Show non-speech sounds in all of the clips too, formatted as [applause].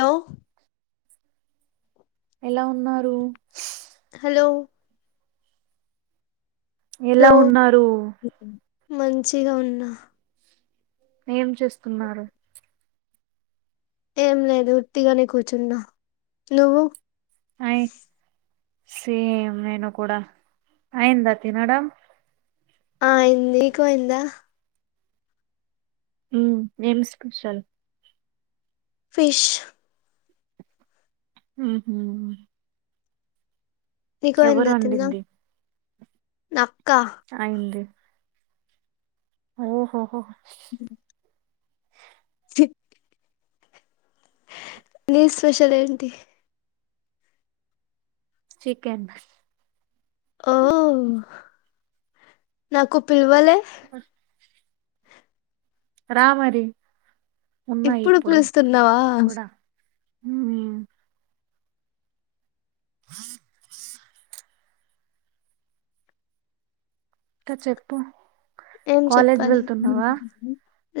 Hello ఎలా ఉన్నార్ రు స్ హలో హలో ఎలా ఉన్నారు. మంచిగా ఉన్నా. ఏం చేస్తున్నారు? ఏం లేదు వుత్తిగానే కూర్చున్నా. నువ్వు? హాయ్! సేమ్ నేను కూడా, అయంద తినడం? ఆ ఐంది. నీకుయిందా? ఊమ్. ఏం స్పెషల్? ఫిష్. ఉహు ఇకు ఎవరు అయ్యిందా తిందాం వండింది నా అయింది ఓహోహో [inaudible] చి నీ స్పెషల్ ఏంటి చికెన్ ఓ నాకు పిలవలే [inaudible] రామరి ఎప్పుడు పిలుస్తున్నావా ఉమ్ [inaudible] ఇంకా చెప్పు ఏం కాలేజ్ చెప్పాలి వెళ్తున్నావా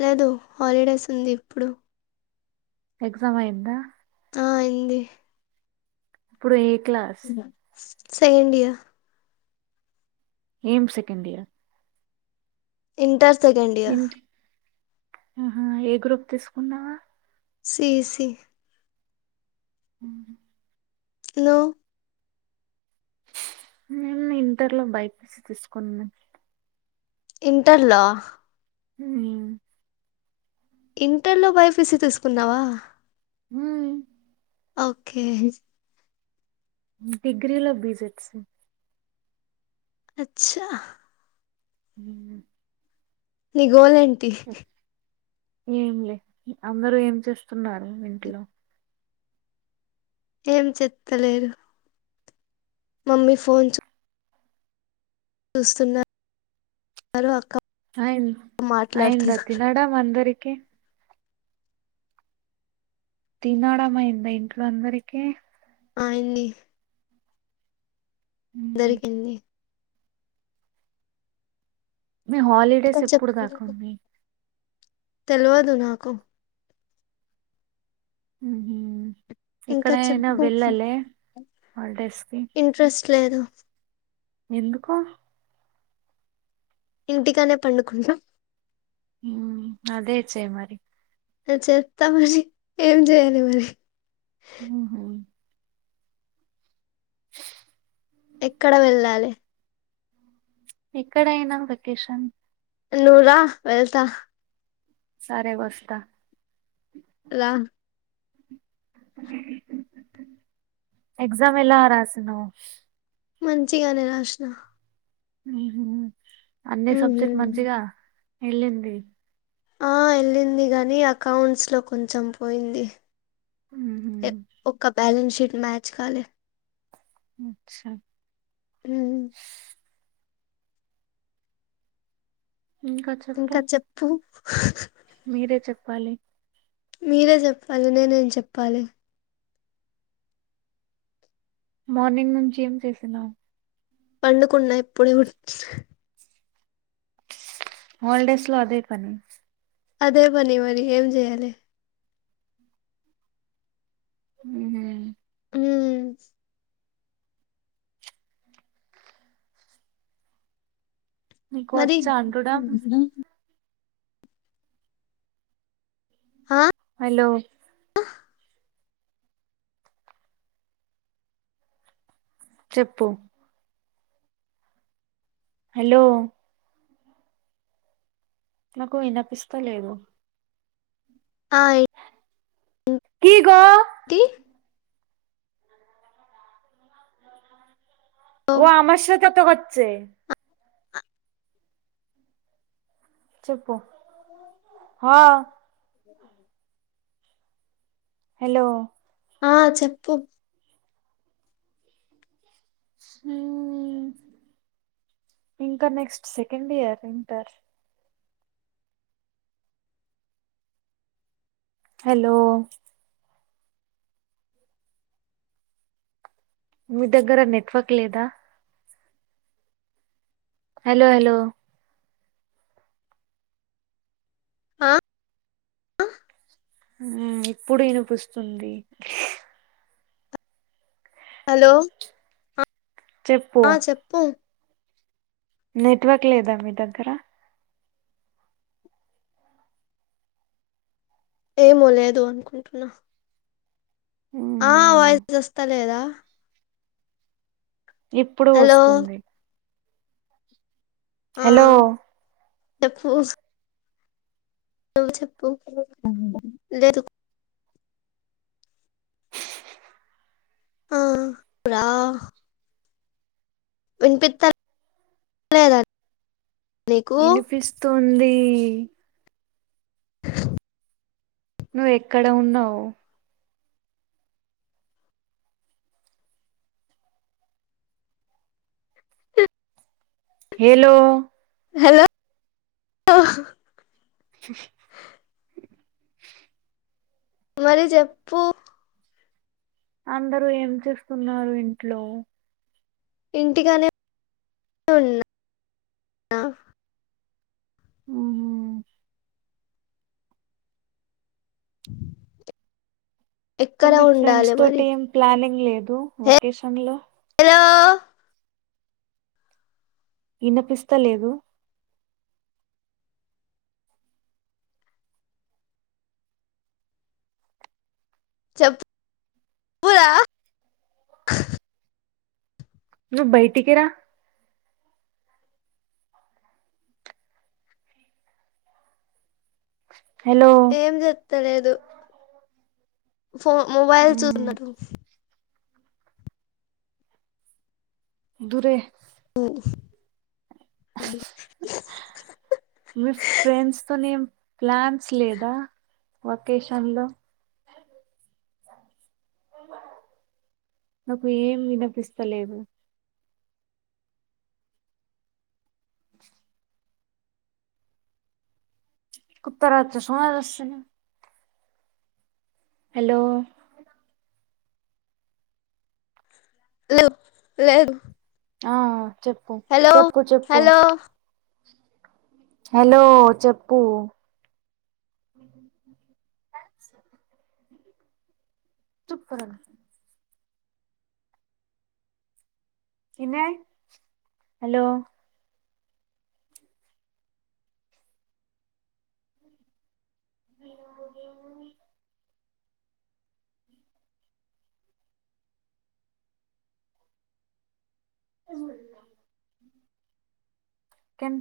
లేదు హాలిడేస్ ఉంది ఇప్పుడు ఎక్సమయిందా ఆ అయింది ఇప్పుడు ఏ క్లాస్ ఇ [inaudible] సాయిండియా ఏం second year inter second year ఏంటి ఆహా ఏ గ్రూప్ తీసుకున్నావా సి సి ఉహు నువ్ నేను ఇంటర్లో బై పి సి తీసుకున్నా ఇంటర్ లో ఉమ్ ఇంటర్లో బైపిసి తీసుకున్నావా ఉం ఓకే డిగ్రీలో బిజెడసి అచ్చా ఉం నిగోల్ ఎం టి ఏం లే అందరూ ఏం చేస్తున్నారు ఇంట్లో ఏం చెత్తాలేదు మమ్మీ ఫోన్ చూ చూస్తున్న హలో అక్కా అయంద అయంద తినడా మందరి కేం తినోడమా ఇంద ఇంట్లో అందరికి అయింది ఉహు. దొరికింది మీ ఇంకా హాలిడేస్ ఎప్పుడు చెప్పు దాకా ఉన్నయి తెల్వదు నాకు [inaudible] ఇంకా ఎక్కడైనా చెప్పు వెళ్లలే హాలిడేస్ కి కేదు ఎందుకు ఇంటిగానే పనుకున్న మ్మ్ అదే చేయ్ మరి టే చేస్తా మరి ఏం చేయాలి మరి మ్మ్ హ్మ్ ఎక్కడ వెళ్ళాలి ఎక్కడైనా వెకేషన్ నువ్వు రా వెళ్తా సరే వస్తా రా ఎగ్జామ్ ఎలా రాసినావ్ మంచిగానే రాసిన మ్మ్ హూ అన్ని సబ్జెక్ట్ మంచిగా ఎల్లింది ఆ ఎల్లింది గానీ అకౌంట్స్ లో కొంచెం పోయింది మ్మ్ ఒక్క బ్యాలెన్స్ షీట్ మ్యాచ్ కాలే మ్మ్ చ మ్మ్ ఇంక చెప్పు మీరే చెప్పాలి మీరే చెప్పాలి నేనేం చెప్పాలి మార్నింగ్ నుంచి ఏం చేస్తున్నావ్ పండుకున్న ఇప్పుడే వచ్ హాలిడేస్ లో అదే పని అదే పని మరి ఏం చేయాలే. హు హ్ హుమ్ నీకు మరి వచ్చా అండుడం. హా హలో ఆ చెప్పు హలో నాకు వినపిస్తా లేదు. ఆయి ఇగో ఓ ఆమసద్ కత హోచ్చే చెప్ [inaudible] [inaudible] [inaudible] హలో ఉ ఆ చెప్పు హ్ ఇంకా next second year inter. Hello మీ దగ్గర నెట్వర్క్ లేదా. హలో హలో ఆ ఆ హ్ ఇప్పుడు వినిపిస్తుంది. హలో చెప్పు ఆ చెప్పు నెట్వర్క్ లేదా మీ దగ్గర? ఏమో లేదు అనుకుంటున్నా. ఆ ఉమ్, వాయిస్ వస్తా లేదా? ఇప్పుడు హలో వస్తుంది. ఆ హలో చెప్పు నువ్వు చెప్పు లేదు ఆ ప్రా వినిపిత్త లేదా నీకు ఇనిపిస్తుంది. ఇ ఆ నువ్వు ఎక్కడ ఉన్నావు. హెలో హలో ఆ ఆ మరి చెప్పు అందరూ ఏం చేస్తున్నారు ఇంట్లో ఇంటిగానే [unintelligible] ఉన్నా ఉమ్మ్ క ఎక్కడ మీ ఫ్రెండ్స్ ఉండాలి మరి తోటి ఏం ప్లానింగ్ లేదు వకేషన్ లో హలో ఇనిపిస్త లేదు చెప్ [unintelligible] ప్పురా నువ్ బయటికిరా హలో తెలియదు ఫో మొబైల్ ఉమ్, చూస్తున్నారు దురే [unintelligible] మీ ఫ్రెండ్స్ తో నేం ప్లాన్స్ లేదా వకేషన్ లో నాకు ఏం వినిపిస్తలేదు కుత్త రాచ్చసుమార్ వస్తును హలో లు లేడు ఆ చెప్పు చెప్పు చెప్పు హలో హలో చెప్పు చుప్పుర చిన్నై హలో [inaudible] [inaudible] కెన్